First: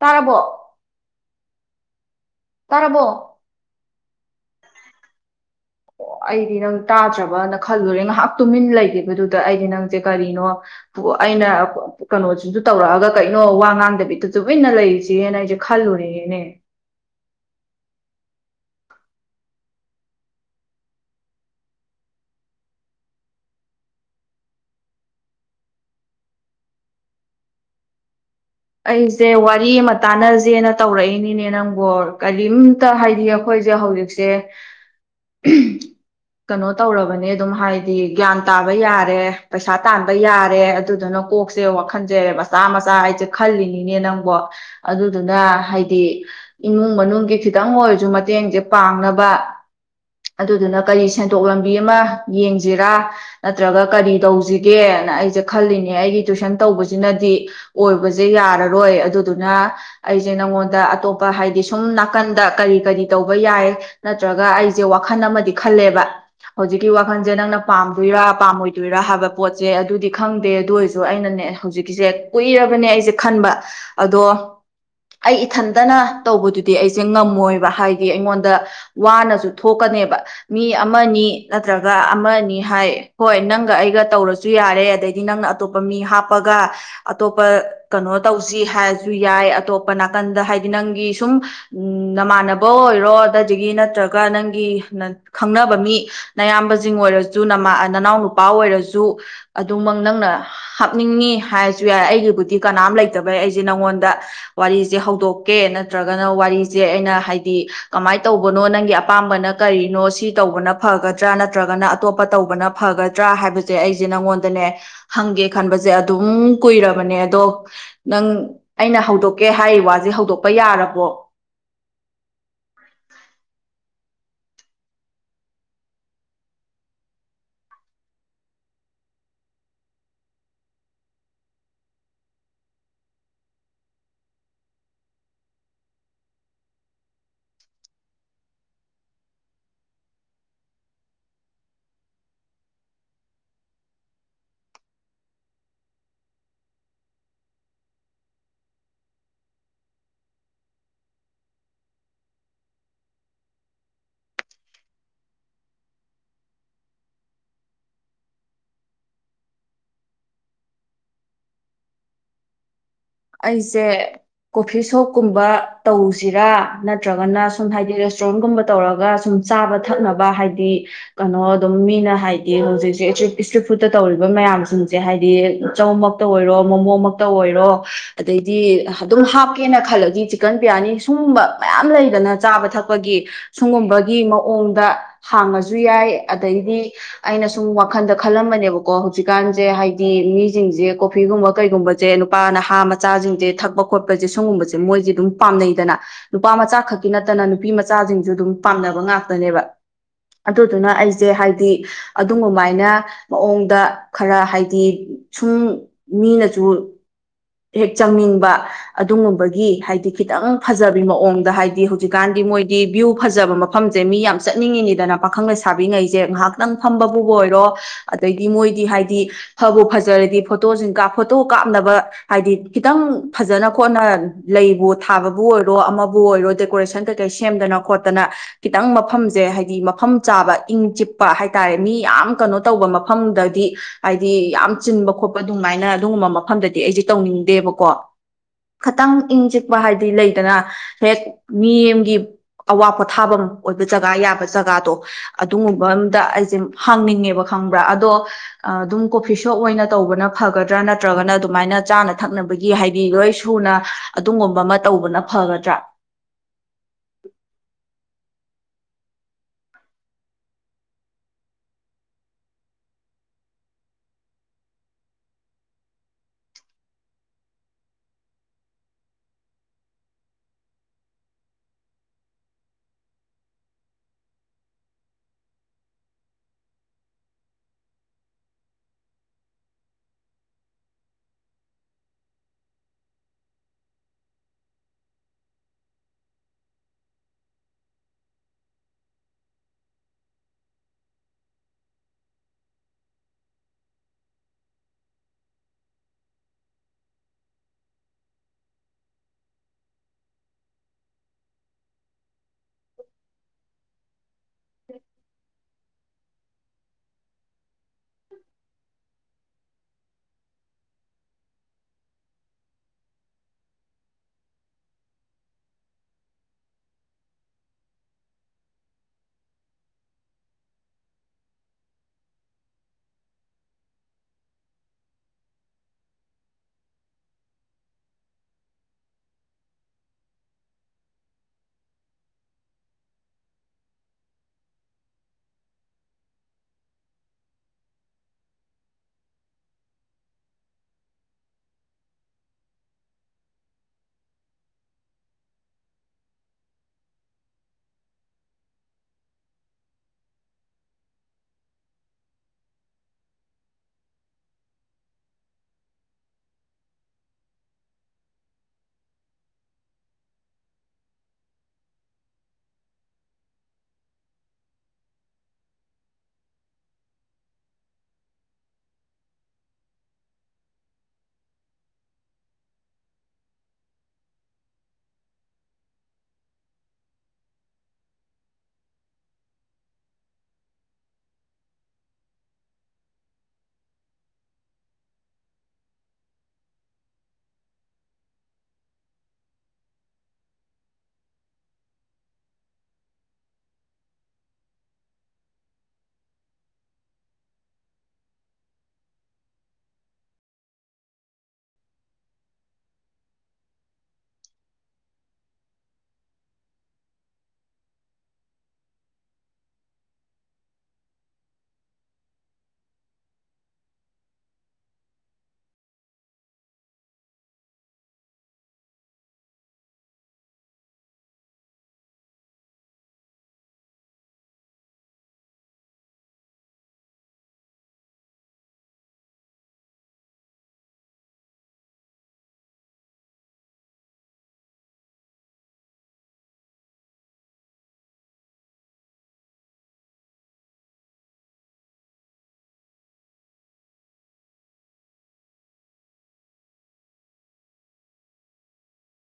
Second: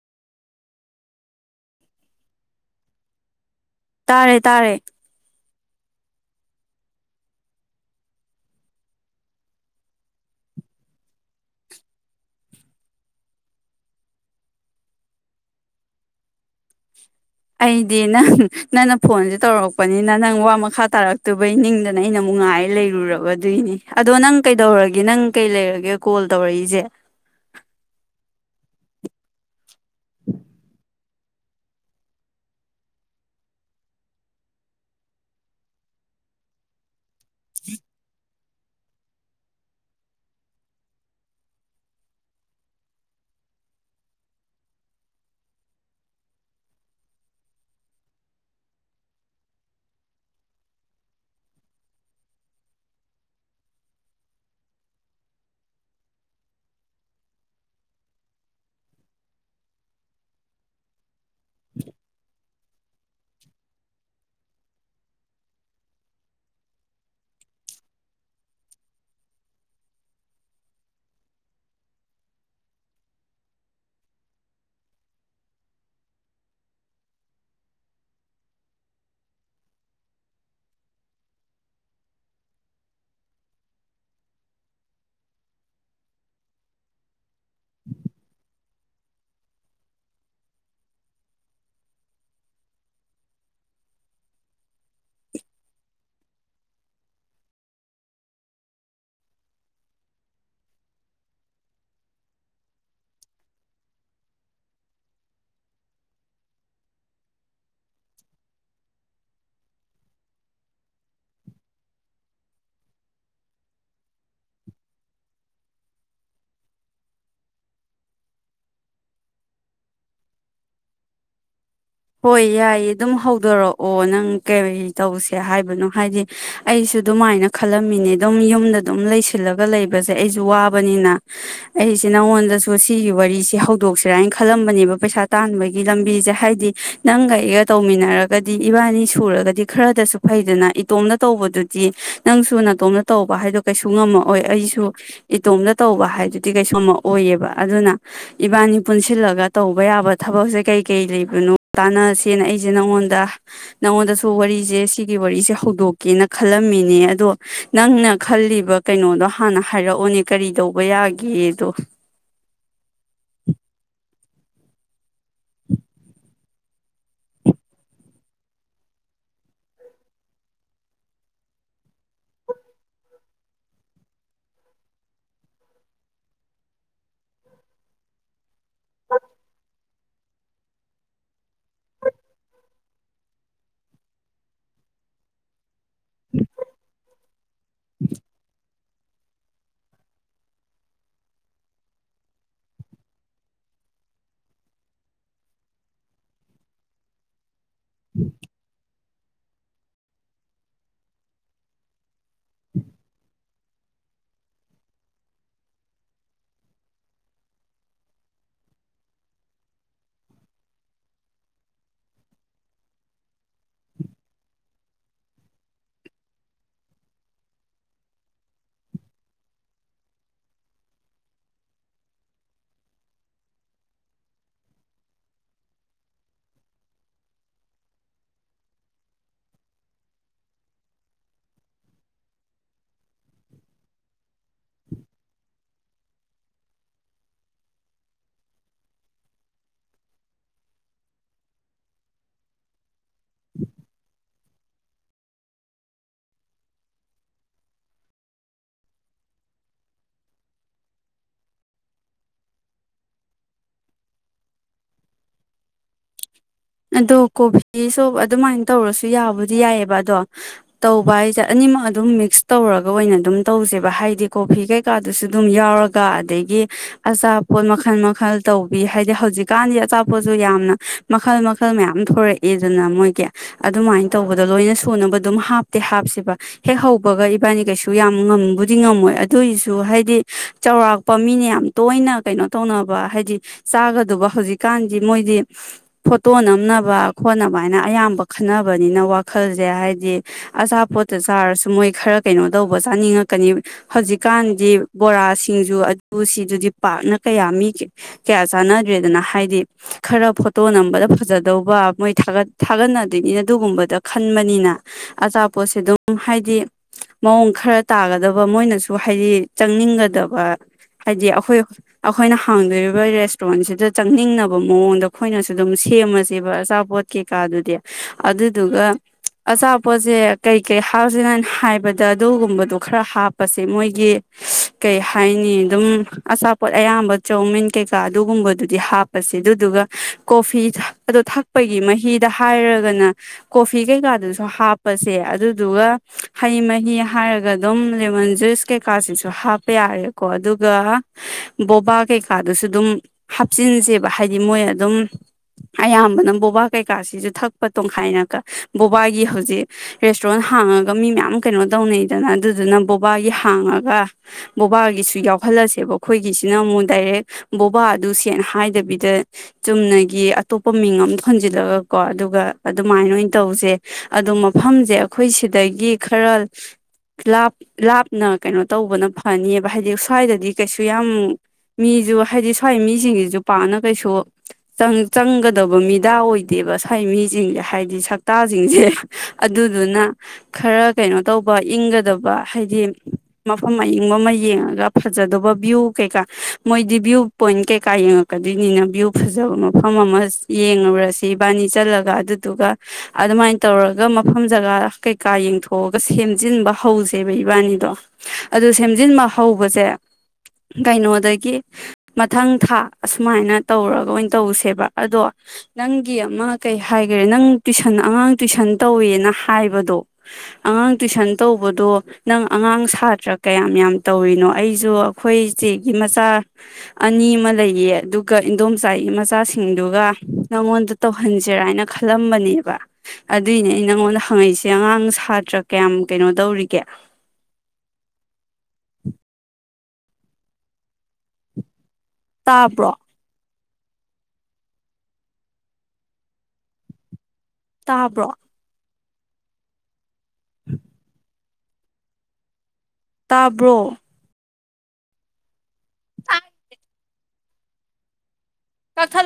ꯇꯥꯔꯕꯣ ꯇꯥꯔꯕꯣ ꯇꯥꯔꯦ ꯇꯥꯔꯦ ꯑꯣ ꯑꯩꯗꯤ ꯅꯪ ꯇꯥꯗ꯭ꯔꯕꯅ ꯈꯜꯂꯨꯔꯦ ꯉꯥꯏꯍꯥꯛ ꯇꯨꯃꯤꯟꯅ ꯂꯩꯒꯦꯕꯗꯨꯗ ꯑꯩꯗꯤ ꯅꯪꯁꯦ ꯀꯔꯤꯅꯣ ꯑꯩꯅ ꯀꯩꯅꯣꯁꯤꯡꯁꯨ ꯇꯧꯔꯛꯑꯒ ꯀꯩꯅꯣ ꯋꯥ ꯉꯥꯡꯗꯕꯤꯗ ꯇꯨꯃꯤꯟꯅ ꯂꯩꯔꯤꯁꯦꯅ ꯑꯩꯁꯦ ꯈꯜꯂꯨꯔꯦꯅꯦ ꯑꯩꯗꯤ ꯅꯪ ꯅꯪꯅ ꯐꯣꯟꯁꯦ ꯇꯧꯔꯛꯄꯅꯤꯅ ꯅꯪ ꯋꯥ ꯃꯈꯥ ꯇꯥꯔꯛꯇꯕꯩ ꯅꯤꯡꯗꯅ ꯑꯩꯅ ꯑꯃꯨꯛ ꯉꯥꯏꯔ ꯂꯩꯔꯨꯔꯕꯗꯨꯣꯏꯅꯤ ꯑꯗꯣ ꯅꯪ ꯀꯩꯗꯧꯔꯒꯦ ꯅꯪ ꯀꯩ ꯂꯩꯔꯒꯦ ꯀꯣꯜ ꯇꯧꯔꯛꯏꯁꯦ ꯑꯩꯁꯦ ꯋꯥ ꯋꯥꯔꯤꯔꯤ ꯑꯃ ꯇꯥꯟꯅꯁꯦꯅ ꯇꯧꯔꯛꯏꯅꯦ ꯅꯦ ꯅꯪꯕꯨꯣ ꯀꯔꯤꯝꯇ ꯍꯥꯏꯗꯤ ꯑꯩꯈꯣꯏꯁꯦ ꯍꯧꯖꯤꯛꯁꯦ ꯀꯩꯅꯣ ꯇꯧꯔꯕꯅꯦ ꯑꯗꯨꯝ ꯍꯥꯏꯗꯤ ꯒ꯭ꯌꯥꯟ ꯇꯥꯕ ꯌꯥꯔꯦ ꯄꯩꯁꯥ ꯇꯥꯟꯕ ꯌꯥꯔꯦ ꯑꯗꯨꯗꯨꯅ ꯀꯣꯛꯁꯦ ꯋꯥꯈꯟꯁꯦ ꯃꯆꯥ ꯃꯆꯥ ꯍꯥꯏꯦꯠ ꯈꯜꯂꯤꯅꯤꯅꯦ ꯅꯪꯕꯣ ꯑꯗꯨꯗꯨꯅ ꯍꯥꯏꯗꯤ ꯏꯃꯨꯡ ꯃꯅꯨꯡꯒꯤ ꯈꯤꯇꯪ ꯑꯣꯏꯔꯁꯨ ꯃꯇꯦꯡꯁꯦ ꯄꯥꯡꯅꯕ ꯑꯗꯨꯗꯨꯅ ꯀꯔꯤ ꯁꯦꯟꯊꯣꯛ ꯂꯝꯕꯤ ꯑꯃ ꯌꯦꯡꯁꯤꯔꯥ ꯅꯠꯇ꯭ꯔꯒ ꯀꯔꯤ ꯇꯧꯁꯤꯒꯦꯅ ꯑꯩꯁꯦ ꯈꯜꯂꯤꯅꯦ ꯑꯩꯒꯤ ꯇꯨꯏꯁꯟ ꯇꯧꯕꯁꯤꯅꯗꯤ ꯑꯣꯏꯕ ꯇꯁꯦ ꯌꯥꯔꯔꯣꯏ ꯑꯗꯨꯗꯨꯅ ꯑꯩꯁꯦ ꯅꯉꯣꯟꯗ ꯑꯇꯣꯞꯄ ꯍꯥꯏꯗꯤ ꯁꯨꯝ ꯅꯥꯀꯟꯗ ꯀꯔꯤ ꯀꯔꯤ ꯇꯧꯕ ꯌꯥꯏ ꯅꯠꯇ꯭ꯔꯒ ꯑꯩꯁꯦ ꯋꯥꯈꯜ ꯑꯃꯗꯤ ꯈꯜꯂꯦꯕ ꯍꯧꯖꯤꯛꯀꯤ ꯋꯥꯈꯜꯁꯦ ꯅꯪꯅ ꯄꯥꯝꯗꯣꯏꯔꯥ ꯄꯥꯝꯃꯣꯏꯗꯣꯏꯔꯥ ꯍꯥꯏꯕ ꯄꯣꯠꯁꯦ ꯑꯗꯨꯗꯤ ꯈꯪꯗꯦ ꯑꯗꯨ ꯑꯣꯏꯔꯁꯨ ꯑꯩꯅꯅꯦ ꯍꯧꯖꯤꯛꯀꯤꯁꯦꯏ ꯍꯥꯏꯅꯦ ꯑꯩꯁꯦ ꯈꯟꯕ ꯑꯗꯣ ꯑꯩ ꯏꯊꯟꯇꯅ ꯇꯧꯕꯗꯨꯗꯤ ꯑꯩꯁꯦ ꯉꯝꯃꯣꯏꯕ ꯍꯥꯏꯗꯤ ꯑꯩꯉꯣꯟꯗ ꯋꯥꯅꯁꯨ ꯊꯣꯛꯀꯅꯦꯕ ꯃꯤ ꯑꯃꯅꯤ ꯅꯠꯇ꯭ꯔꯒ ꯑꯃꯅꯤ ꯍꯥꯏ ꯍꯣꯏ ꯅꯪꯒ ꯑꯩꯒ ꯇꯧꯔꯁꯨ ꯌꯥꯔꯦ ꯑꯗꯩꯗꯤ ꯅꯪꯅ ꯑꯇꯣꯞꯄ ꯃꯤ ꯍꯥꯞꯄꯒ ꯑꯇꯣꯞ ꯑꯇ ꯀꯩꯅꯣ ꯇꯧꯁꯤ ꯍꯥꯏꯔꯁꯨ ꯌꯥꯏ ꯑꯇꯣꯞꯄ ꯅꯥꯀꯟꯗ ꯍꯥꯏꯗꯤ ꯅꯪꯒꯤ ꯁꯨꯝ ꯅꯃꯥꯟꯅꯕ ꯑꯣꯏꯔꯣ ꯑꯗꯒꯤ ꯅꯠꯇ꯭ꯔꯒ ꯅꯪꯒꯤ ꯈꯪꯅꯕ ꯃꯤ ꯅꯌꯥꯝꯕꯁꯤꯡ ꯑꯣꯏꯔꯁꯨ ꯅꯅꯥꯎꯅ ꯅꯨꯄꯥ ꯑꯣꯏꯔꯁꯨ ꯑꯗꯨꯃꯛ ꯅꯪꯅ ꯍꯥꯞꯅꯤꯡꯉꯤ ꯍꯥꯏꯔꯁꯨ ꯌꯥꯏ ꯑꯩꯒꯤ ꯕꯨꯗꯤ ꯀꯅꯥꯝ ꯂꯩꯇꯕꯩ ꯑꯩꯁꯦ ꯅꯪꯉꯣꯟꯗ ꯋꯥꯔꯤꯁꯦ ꯍꯧꯗꯣꯛꯀꯦ ꯅꯠꯇ꯭ꯔꯒꯅ ꯋꯥꯔꯤꯁꯦ ꯑꯩꯅ ꯍꯥꯏꯗꯤ ꯀꯃꯥꯏꯅ ꯇꯧꯕꯅꯣ ꯅꯪꯒꯤ ꯑꯄꯥꯝꯕꯅ ꯀꯔꯤꯅꯣ ꯁꯤ ꯇꯧꯕꯅ ꯐꯒꯗ꯭ꯔꯥ ꯅꯠꯇ꯭ꯔꯒꯅ ꯑꯇꯣꯞꯄ ꯇꯧꯕꯅ ꯐꯒꯗ꯭ꯔꯥ ꯍꯥꯏꯕꯁꯦ ꯑꯩꯁꯦ ꯅꯪꯉꯣꯟꯗꯅꯦ ꯍꯪꯒꯦ ꯈꯟꯕꯁꯦ ꯑꯗꯨꯝ ꯀꯨꯏꯔꯕꯅꯦ ꯑꯗꯣ ꯅꯪ ꯑꯩꯅ ꯍꯧꯗꯣꯛꯀꯦ ꯍꯥꯏ ꯋꯥꯁꯦ ꯍꯧꯗꯣꯛꯄ ꯌꯥꯔꯕꯣ ꯍꯣꯏ ꯌꯥꯏꯌꯦ ꯑꯗꯨꯝ ꯍꯧꯗꯣꯔꯛꯑꯣ ꯅꯪ ꯀꯔꯤ ꯇꯧꯁꯦ ꯍꯥꯏꯕꯅꯣ ꯍꯥꯏꯗꯤ ꯑꯩꯁꯨ ꯑꯗꯨꯃꯥꯏꯅ ꯈꯜꯂꯝꯃꯤꯅꯦ ꯑꯗꯨꯝ ꯌꯨꯝꯗ ꯑꯗꯨꯝ ꯂꯩꯁꯤꯜꯂꯒ ꯂꯩꯕꯁꯦ ꯑꯩꯁꯨ ꯋꯥꯕꯅꯤꯅ ꯑꯩꯁꯦ ꯅꯉꯣꯟꯗꯁꯨ ꯁꯤꯒꯤ ꯋꯥꯔꯤꯁꯤꯦ ꯍꯧꯗꯣꯛꯁꯤꯔꯥ ꯍꯥꯏꯅ ꯈꯜꯂꯝꯕꯅꯦꯕ ꯄꯩꯁꯥ ꯇꯥꯟꯕꯒꯤ ꯂꯝꯕꯤꯁꯦ ꯍꯥꯏꯗꯤ ꯅꯪꯒ ꯑꯩꯒ ꯇꯧꯃꯤꯟꯅꯔꯒꯗꯤ ꯏꯕꯥꯅꯤ ꯁꯨꯔꯒꯗꯤ ꯈꯔꯗꯁꯨ ꯐꯩꯗꯅ ꯏꯇꯣꯝꯅ ꯇꯧꯕꯗꯨꯗꯤ ꯅꯪꯁꯨ ꯅꯥꯇꯣꯝꯅ ꯇꯧꯕ ꯍꯥꯏꯗꯣ ꯀꯩꯁꯨ ꯉꯝꯃꯛꯑꯣꯏ ꯑꯩꯁꯨ ꯏꯇꯣꯝꯅ ꯇꯧꯕ ꯍꯥꯏꯗꯨꯗꯤ ꯀꯩꯁꯨꯝꯃꯛꯑꯣꯏꯑꯕ ꯑꯗꯨꯅ ꯏꯕꯥꯅꯤ ꯄꯨꯟꯁꯤꯜꯂꯒ ꯇꯧꯕ ꯌꯥꯕ ꯊꯕꯛꯁꯦ ꯀꯩ ꯀꯩ ꯂꯩꯕꯅꯣ ꯇꯥꯅꯁꯦꯅ ꯑꯩꯁꯦ ꯅꯪꯉꯣꯟꯗ ꯅꯪꯉꯣꯟꯗꯁꯨ ꯋꯥꯔꯤꯁꯦ ꯁꯤꯒꯤ ꯋꯥꯔꯤꯁꯦ ꯍꯧꯗꯣꯛꯀꯦꯅ ꯈꯜꯂꯝꯃꯤꯅꯦ ꯑꯗꯣ ꯅꯪꯅ ꯈꯜꯂꯤꯕ ꯀꯩꯅꯣꯗꯣ ꯍꯥꯟꯅ ꯍꯥꯏꯔꯛꯑꯣꯅꯦ ꯀꯔꯤ ꯇꯧꯕ ꯌꯥꯒꯦꯗꯣ ꯑꯩꯁꯦ ꯀꯣꯐꯤ ꯁꯣꯞꯀꯨꯝꯕ ꯇꯧꯁꯤꯔꯥ ꯅꯠꯇ꯭ꯔꯒꯅ ꯁꯨꯝ ꯍꯥꯏꯗꯤ ꯔꯦꯁꯇꯨꯔꯦꯟꯒꯨꯝꯕ ꯇꯧꯔꯒ ꯁꯨꯝ ꯆꯥꯕ ꯊꯛꯅꯕ ꯍꯥꯏꯗꯤ ꯀꯩꯅꯣ ꯑꯗꯨꯝ ꯃꯤꯅ ꯍꯥꯏꯗꯤ ꯍꯧꯖꯤꯛꯁꯦ ꯏꯁꯇ꯭ꯔꯤꯠ ꯐꯨꯗꯠꯇ ꯇꯧꯔꯤꯕ ꯃꯌꯥꯝꯁꯤꯡꯁꯦ ꯍꯥꯏꯗꯤ ꯆꯧꯃꯛꯇ ꯑꯣꯏꯔꯣ ꯃꯣꯃꯣꯃꯛꯇ ꯑꯣꯏꯔꯣ ꯑꯗꯩ ꯑꯗꯨꯝ ꯍꯥꯞꯀꯦꯅ ꯈꯜꯂ ꯆꯤꯛꯀꯟ ꯄꯕꯤꯔꯌꯥꯅꯤ ꯁꯒꯨꯝꯕ ꯃꯌꯥꯝ ꯂꯩꯗꯅ ꯆꯥꯕ ꯊꯛꯄꯒꯤ ꯁꯨꯒꯨꯝꯕꯒꯤ ꯃꯑꯣꯡꯗ ꯍꯥꯡꯉꯁꯨ ꯌꯥꯏ ꯑꯗꯩꯗꯤ ꯑꯩꯅ ꯁꯨꯝ ꯋꯥꯈꯟꯗ ꯈꯜꯂꯝꯕꯅꯦꯕꯀꯣ ꯍꯧꯖꯤꯛꯀꯥꯟꯁꯦ ꯍꯥꯏꯗꯤ ꯃꯤꯁꯤꯡꯁꯦ ꯀꯣꯐꯤꯒꯨꯝꯕ ꯀꯩꯒꯨꯝꯕꯁꯦ ꯅꯨꯄꯥꯅ ꯍꯥ ꯃꯆꯥꯁꯤꯡꯁꯦ ꯊꯛꯄ ꯈꯣꯠꯄꯁꯦ ꯁꯒꯨꯝꯕꯁꯦ ꯃꯣꯏꯁꯦ ꯑꯗꯨꯝ ꯄꯥꯝꯅꯩꯗꯅ ꯅꯨꯄꯥ ꯃꯆꯥ ꯈꯛꯀꯤ ꯅꯠꯇꯅ ꯅꯨꯄꯤ ꯃꯆꯥꯁꯤꯡꯁꯨ ꯑꯗꯨꯝ ꯄꯥꯝꯅꯕ ꯉꯥꯛ ꯅꯦꯕ ꯑꯗꯨꯗꯨꯅ ꯑꯩꯁꯦ ꯍꯥꯏꯗꯤ ꯑꯗꯨꯃꯥꯏꯅ ꯃꯑꯣꯡꯗ ꯈꯔ ꯍꯥꯏꯗꯤ ꯁꯨꯝ ꯃꯤꯅꯁꯨ ꯍꯦꯛ ꯆꯪꯅꯤꯡꯕ ꯑꯗꯨꯒꯨꯝꯕꯒꯤ ꯍꯥꯏꯗꯤ ꯈꯤꯇꯪ ꯐꯖꯕꯤ ꯃꯑꯣꯡꯗ ꯍꯥꯏꯗꯤ ꯍꯧꯖꯤꯛꯀꯥꯟꯗꯤ ꯃꯣꯏꯗꯤ ꯚ꯭ꯌꯨ ꯐꯖꯕ ꯃꯐꯝꯁꯦ ꯃꯤ ꯌꯥꯝ ꯆꯠꯅꯤꯡꯉꯤꯅꯤꯗꯅ ꯄꯥꯈꯪꯅ ꯁꯥꯕꯤꯉꯩꯁꯦ ꯉꯥꯏꯍꯥꯛꯇꯪ ꯐꯝꯕꯕꯨ ꯑꯣꯏꯔꯣ ꯑꯗꯒꯤ ꯃꯣꯏꯗꯤ ꯍꯥꯏꯗꯤ ꯐꯕꯨ ꯐꯖꯔꯗꯤ ꯐꯣꯇꯣꯁꯤꯡ ꯀꯥꯞ ꯐꯣꯇꯣ ꯀꯥꯞꯅꯕ ꯍꯥꯏꯗꯤ ꯈꯤꯇꯪ ꯐꯖꯅ ꯈꯣꯠꯅ ꯂꯩꯕꯨ ꯊꯥꯕꯕꯨ ꯑꯣꯏꯔꯣ ꯑꯃꯕꯨ ꯑꯣꯏꯔꯣ ꯗꯦꯀꯣꯔꯦꯁꯟ ꯀꯩꯀꯩ ꯁꯦꯝꯗꯅ ꯈꯣꯠꯇꯅ ꯈꯤꯇꯪ ꯃꯐꯝꯁꯦ ꯍꯥꯏꯗꯤ ꯃꯐꯝ ꯆꯥꯕ ꯏꯪ ꯆꯤꯞꯄ ꯍꯥꯏꯇꯥꯔꯦ ꯃꯤ ꯌꯥꯝ ꯀꯩꯅꯣ ꯇꯧꯕ ꯃꯐꯝꯗꯗꯤ ꯍꯥꯏꯗꯤ ꯌꯥꯝ ꯆꯤꯟꯕ ꯈꯣꯠꯄ ꯑꯗꯨꯃꯥꯏꯅ ꯑꯗꯨꯒꯨꯝꯕ ꯃꯐꯝꯗꯗꯤ ꯑꯩꯁꯦ ꯇꯧꯅꯤꯡꯗꯦꯕꯀꯣ ꯈꯤꯇꯪ ꯏꯪ ꯆꯤꯛꯄ ꯍꯥꯏꯗꯤ ꯂꯩꯗꯅ ꯍꯦꯛ ꯃꯤ ꯑꯒꯤ ꯑꯋꯥ ꯄꯣꯊꯥꯐꯝ ꯑꯣꯏꯕ ꯖꯒꯥ ꯌꯥꯕ ꯖꯒꯥꯗꯣ ꯑꯗꯨꯒꯨꯝꯕ ꯑ ꯑꯃꯗ ꯑꯩꯁꯦ ꯍꯥꯡꯅꯤꯡꯉꯦꯕ ꯈꯪꯕ꯭ꯔꯥ ꯑꯗꯣ ꯑꯗꯨꯝ ꯀꯣꯐꯤ ꯁꯣꯞ ꯑꯣꯏꯅ ꯇꯧꯕꯅ ꯐꯒꯗ꯭ꯔꯥ ꯅꯠꯇ꯭ꯔꯒꯅ ꯑꯗꯨꯃꯥꯏꯅ ꯆꯥꯅ ꯊꯛꯅꯕꯒꯤ ꯍꯥꯏꯗꯤ ꯂꯣꯏ ꯁꯨꯅ ꯑꯗꯨꯒꯨꯝꯕ ꯑꯃ ꯇꯧꯕꯅ ꯐꯒꯗ꯭ꯔꯥ ꯑꯗꯣ ꯀꯣꯐꯤꯁꯨ ꯑꯗꯨꯃꯥꯏꯅ ꯇꯧꯔꯁꯨ ꯌꯥꯕꯨꯗꯤ ꯌꯥꯏꯑꯕ ꯑꯗꯣ ꯇꯧꯕ ꯍꯥꯏꯁꯦ ꯑꯅꯤꯃꯛ ꯑꯗꯨꯝ ꯃꯤꯛꯁ ꯇꯧꯔꯒ ꯑꯣꯏꯅ ꯑꯗꯨꯝ ꯇꯧꯁꯦꯕ ꯍꯥꯏꯗꯤ ꯀꯣꯐꯤ ꯀꯩꯀꯥꯗꯨꯁꯨ ꯑꯗꯨꯝ ꯌꯥꯎꯔꯒ ꯑꯗꯒꯤ ꯑꯆꯥꯄꯣꯠ ꯃꯈꯜ ꯃꯈꯜ ꯇꯧꯕꯤ ꯍꯥꯏꯗꯤ ꯍꯧꯖꯤꯛꯀꯥꯟꯗꯤ ꯑꯆꯥꯄꯣꯠꯁꯨ ꯌꯥꯝꯅ ꯃꯈꯜ ꯃꯈꯜ ꯃꯈꯜ ꯃꯌꯥꯝ ꯊꯣꯛꯣꯔꯛꯑꯦꯗꯅ ꯃꯣꯏꯒꯤ ꯑꯗꯨꯃꯥꯏꯅ ꯇꯧꯕꯗ ꯂꯣꯏꯅ ꯁꯨꯅꯕ ꯑꯗꯨꯝ ꯍꯥꯞꯇꯦ ꯍꯥꯞꯁꯤꯕ ꯍꯦꯛ ꯍꯧꯕꯒ ꯏꯕꯥꯅꯤ ꯀꯩꯁꯨ ꯌꯥꯝ ꯉꯝꯕꯨꯗꯤ ꯉꯝꯃꯣꯏ ꯑꯗꯨꯏꯁꯨ ꯍꯥꯏꯗꯤ ꯆꯥꯎꯔꯥꯛꯄ ꯃꯤꯅ ꯌꯥꯝ ꯇꯣꯏꯅ ꯀꯩꯅꯣ ꯇꯧꯅꯕ ꯍꯥꯏꯗꯤ ꯆꯥꯒꯗꯕ ꯍꯧꯖꯤꯛꯀꯥꯟꯗꯤ ꯃꯣꯏꯗꯤ ꯇꯣ ꯅꯝꯅꯕ ꯈꯣꯠꯅꯕ ꯍꯥꯏꯅ ꯑꯌꯥꯝꯕ ꯈꯟꯅꯕꯅꯤꯅ ꯋꯥꯈꯜꯁꯦ ꯍꯥꯏꯗꯤ ꯑꯆꯥꯄꯣꯠꯇ ꯆꯥꯔꯁꯨ ꯃꯣꯏ ꯈꯔ ꯀꯩꯅꯣ ꯇꯧꯕ ꯆꯥꯅꯤꯡꯉꯛꯀꯅꯤ ꯍꯧꯖꯤꯛꯀꯥꯟꯗꯤ ꯕꯣꯔꯥꯁꯤꯡꯁꯨ ꯑꯗꯨ ꯁꯤꯗꯨꯗꯤ ꯄꯥꯔꯛꯅ ꯀꯌꯥ ꯃꯤ ꯀꯌꯥ ꯆꯥꯅꯗ꯭ꯔꯦꯗꯅ ꯍꯥꯏꯗꯤ ꯈꯔ ꯐꯣꯇꯣ ꯅꯝꯕꯗ ꯐꯖꯗꯧꯕ ꯃꯣꯏ ꯊꯥꯒꯠꯅꯗꯣꯏꯅꯤꯅ ꯑꯗꯨꯒꯨꯝꯕꯗ ꯈꯟꯕꯅꯤꯅ ꯑꯆꯥꯄꯣꯠꯁꯦ ꯑꯗꯨꯝ ꯍꯥꯏꯗꯤ ꯃꯑꯣꯡ ꯈꯔ ꯇꯥꯒꯗꯕ ꯃꯣꯏꯅꯁꯨ ꯍꯥꯏꯗꯤ ꯆꯪꯅꯤꯡꯒꯗꯕ ꯍꯥꯏꯗꯤ ꯑꯩꯈꯣꯏ ꯑꯩꯈꯣꯏꯅ ꯍꯥꯡꯗꯣꯔꯤꯕ ꯔꯦꯁꯇꯨꯔꯦꯟꯁꯤꯗ ꯆꯪꯅꯤꯡꯅꯕ ꯃꯑꯣꯡꯗ ꯑꯩꯈꯣꯏꯅꯁꯨ ꯑꯗꯨꯝ ꯁꯦꯝꯃꯁꯦꯕ ꯑꯆꯥꯄꯣꯠ ꯀꯩꯀꯥꯗꯨꯗꯤ ꯑꯗꯨꯗꯨꯒ ꯑꯆꯥꯄꯣꯠꯁꯦ ꯀꯩ ꯀꯩ ꯍꯥꯞꯁꯅꯅ ꯍꯥꯏꯕꯗ ꯑꯗꯨꯒꯨꯝꯕꯗꯣ ꯈꯔ ꯍꯥꯞꯄꯁꯦ ꯃꯣꯏꯒꯤ ꯀꯩ ꯍꯥꯏꯅꯤ ꯑꯗꯨꯝ ꯑꯆꯥꯄꯣꯠ ꯑꯌꯥꯝꯕ ꯆꯧꯃꯤꯟ ꯀꯩꯀꯥ ꯑꯗꯨꯒꯨꯝꯕꯗꯨꯗꯤ ꯍꯥꯞꯄꯁꯦ ꯑꯗꯨꯗꯨꯒ ꯀꯣꯐꯤ ꯑꯗꯣ ꯊꯛꯄꯒꯤ ꯃꯍꯤꯗ ꯍꯥꯏꯔꯒꯅ ꯀꯣꯐꯤ ꯀꯩꯀꯥꯗꯨꯁꯨ ꯍꯥꯞꯄꯁꯦ ꯑꯗꯨꯗꯨꯒ ꯍꯩ ꯃꯍꯤ ꯍꯥꯏꯔꯒ ꯑꯗꯨꯝ ꯂꯦꯃꯟ ꯖꯨꯏꯁ ꯀꯩꯀꯥꯁꯤꯁꯨ ꯍꯥꯞꯄ ꯌꯥꯔꯦꯀꯣ ꯑꯗꯨꯒ ꯕꯣꯕꯥ ꯀꯩꯀꯥꯗꯨꯁꯨ ꯑꯗꯨꯝ ꯍꯥꯞꯆꯤꯟꯁꯦꯕ ꯍꯥꯏꯗꯤ ꯃꯣꯏ ꯑꯗꯨꯝ ꯑꯌꯥꯝꯕꯅ ꯕꯣꯕꯥ ꯀꯩꯀꯥꯁꯤꯁꯨ ꯊꯛꯄ ꯇꯣꯡꯈꯥꯏꯅꯒ ꯕꯣꯕꯥꯒꯤ ꯍꯧꯖꯤꯛ ꯔꯦꯁꯇꯨꯔꯦꯟ ꯍꯥꯡꯉꯒ ꯃꯤ ꯃꯌꯥꯝ ꯀꯩꯅꯣ ꯇꯧꯅꯩꯗꯅ ꯑꯗꯨꯗꯨꯅ ꯕꯣꯕꯥꯒꯤ ꯍꯥꯡꯉꯒ ꯕꯣꯕꯥꯒꯤꯁꯨ ꯌꯥꯎꯍꯜꯂꯁꯦꯕ ꯑꯩꯈꯣꯏꯒꯤꯁꯤꯅ ꯑꯃꯨꯛ ꯗꯥꯏꯔꯦꯛ ꯕꯣꯕꯥꯗꯨ ꯁꯦꯡꯅ ꯍꯥꯏꯗꯕꯤꯗ ꯆꯨꯝꯅꯒꯤ ꯑꯇꯣꯞꯄ ꯃꯤꯡ ꯑꯃ ꯊꯣꯟꯖꯤꯜꯂꯒꯀꯣ ꯑꯗꯨꯒ ꯑꯗꯨꯃꯥꯏꯅ ꯑꯣꯏꯅ ꯇꯧꯁꯦ ꯑꯗꯣ ꯃꯐꯝꯁꯦ ꯑꯩꯈꯣꯏ ꯁꯤꯗꯒꯤ ꯈꯔꯥꯞ ꯂꯥꯞꯅ ꯀꯩꯅꯣ ꯇꯧꯕꯅ ꯐꯅꯤꯕ ꯍꯥꯏꯗꯤ ꯁ꯭ꯋꯥꯏꯗꯗꯤ ꯀꯩꯁꯨ ꯌꯥꯝ ꯃꯤꯁꯨ ꯍꯥꯏꯗꯤ ꯁ꯭ꯋꯥꯏ ꯃꯤꯁꯤꯡꯁꯤꯁꯨ ꯄꯥꯅ ꯀꯩꯁꯨ ꯆꯪ ꯆꯪꯒꯗꯕ ꯃꯤꯗꯥ ꯑꯣꯏꯗꯦꯕ ꯁꯥꯏ ꯃꯤꯁꯤꯡꯁꯦ ꯍꯥꯏꯗꯤ ꯁꯛꯇꯇꯥꯁꯤꯡꯁꯦ ꯑꯗꯨꯗꯨꯅ ꯈꯔ ꯀꯩꯅꯣ ꯇꯧꯕ ꯏꯪꯒꯗꯕ ꯍꯥꯏꯗꯤ ꯃꯐꯝ ꯑꯏꯪꯕ ꯑꯃ ꯌꯦꯡꯉꯒ ꯐꯖꯗꯕ ꯚ꯭ꯌꯨ ꯀꯩꯀꯥ ꯃꯣꯏꯗꯤ ꯚ꯭ꯌꯨ ꯄꯣꯏꯟꯠ ꯀꯩꯀꯥ ꯌꯦꯡꯉꯛꯀꯗꯣꯏꯅꯤꯅ ꯚ꯭ꯌꯨ ꯐꯖꯕ ꯃ ꯃꯐꯝ ꯑꯃ ꯌꯦꯡꯉꯨꯔꯁꯤ ꯏꯕꯥꯅꯤ ꯆꯠꯂꯒ ꯑꯗꯨꯗꯨꯒ ꯑꯗꯨꯃꯥꯏꯅ ꯇꯧꯔꯒ ꯃꯐꯝ ꯖꯒꯥ ꯀꯩꯀꯥ ꯌꯦꯡꯊꯣꯛꯑꯒ ꯁꯦꯝꯖꯤꯟꯕ ꯍꯧꯁꯦꯕ ꯏꯕꯥꯅꯤꯗꯣ ꯑꯗꯨ ꯁꯦꯝꯖꯤꯟꯕ ꯍꯧꯕꯁꯦ ꯀꯩꯅꯣꯗꯒꯤ ꯃꯊꯪ ꯊꯥ ꯑꯁꯨꯃꯥꯏꯅ ꯇꯧꯔꯒ ꯑꯣꯏꯅ ꯇꯧꯁꯦꯕ ꯑꯗꯣ ꯅꯪꯒꯤ ꯑꯃ ꯀꯩ ꯍꯥꯏꯈꯔꯦ ꯅꯪ ꯇꯨꯏꯁꯟ ꯑꯉꯥꯡ ꯇꯨꯏꯁꯟ ꯇꯧꯋꯦꯅ ꯍꯥꯏꯕꯗꯣ ꯑꯉꯥꯡ ꯇꯨꯏꯁꯟ ꯇꯧꯕꯗꯣ ꯅꯪ ꯑꯉꯥꯡ ꯁꯥꯇ꯭ꯔ ꯀꯌꯥꯝ ꯌꯥꯝ ꯇꯧꯔꯤꯅꯣ ꯑꯩꯁꯨ ꯑꯩꯈꯣꯏ ꯏꯆꯦꯒꯤ ꯃꯆꯥ ꯑꯅꯤ ꯑꯃ ꯂꯩꯌꯦ ꯑꯗꯨꯒ ꯏꯟꯗꯣꯝꯆꯥ ꯃꯆꯥꯁꯤꯡꯗꯨꯒ ꯅꯪꯉꯣꯟꯗ ꯇꯧꯍꯟꯁꯦꯔꯥ ꯍꯥꯏꯅ ꯈꯜꯂꯝꯕꯅꯦꯕ ꯑꯗꯨꯏꯅꯦ ꯑꯩ ꯅꯪꯉꯣꯟꯗ ꯍꯪꯉꯛꯏꯁꯦ ꯑꯉꯥꯡ ꯁꯥꯇ꯭ꯔ ꯀꯌꯥꯝ ꯀꯩꯅꯣ ꯇꯧꯔꯤꯒꯦ ꯇꯥꯕ꯭ꯔꯣ ꯇꯥꯕ꯭ꯔꯣ ꯎ ꯇꯥꯕ꯭ꯔꯣ ꯊ ꯀꯊꯪ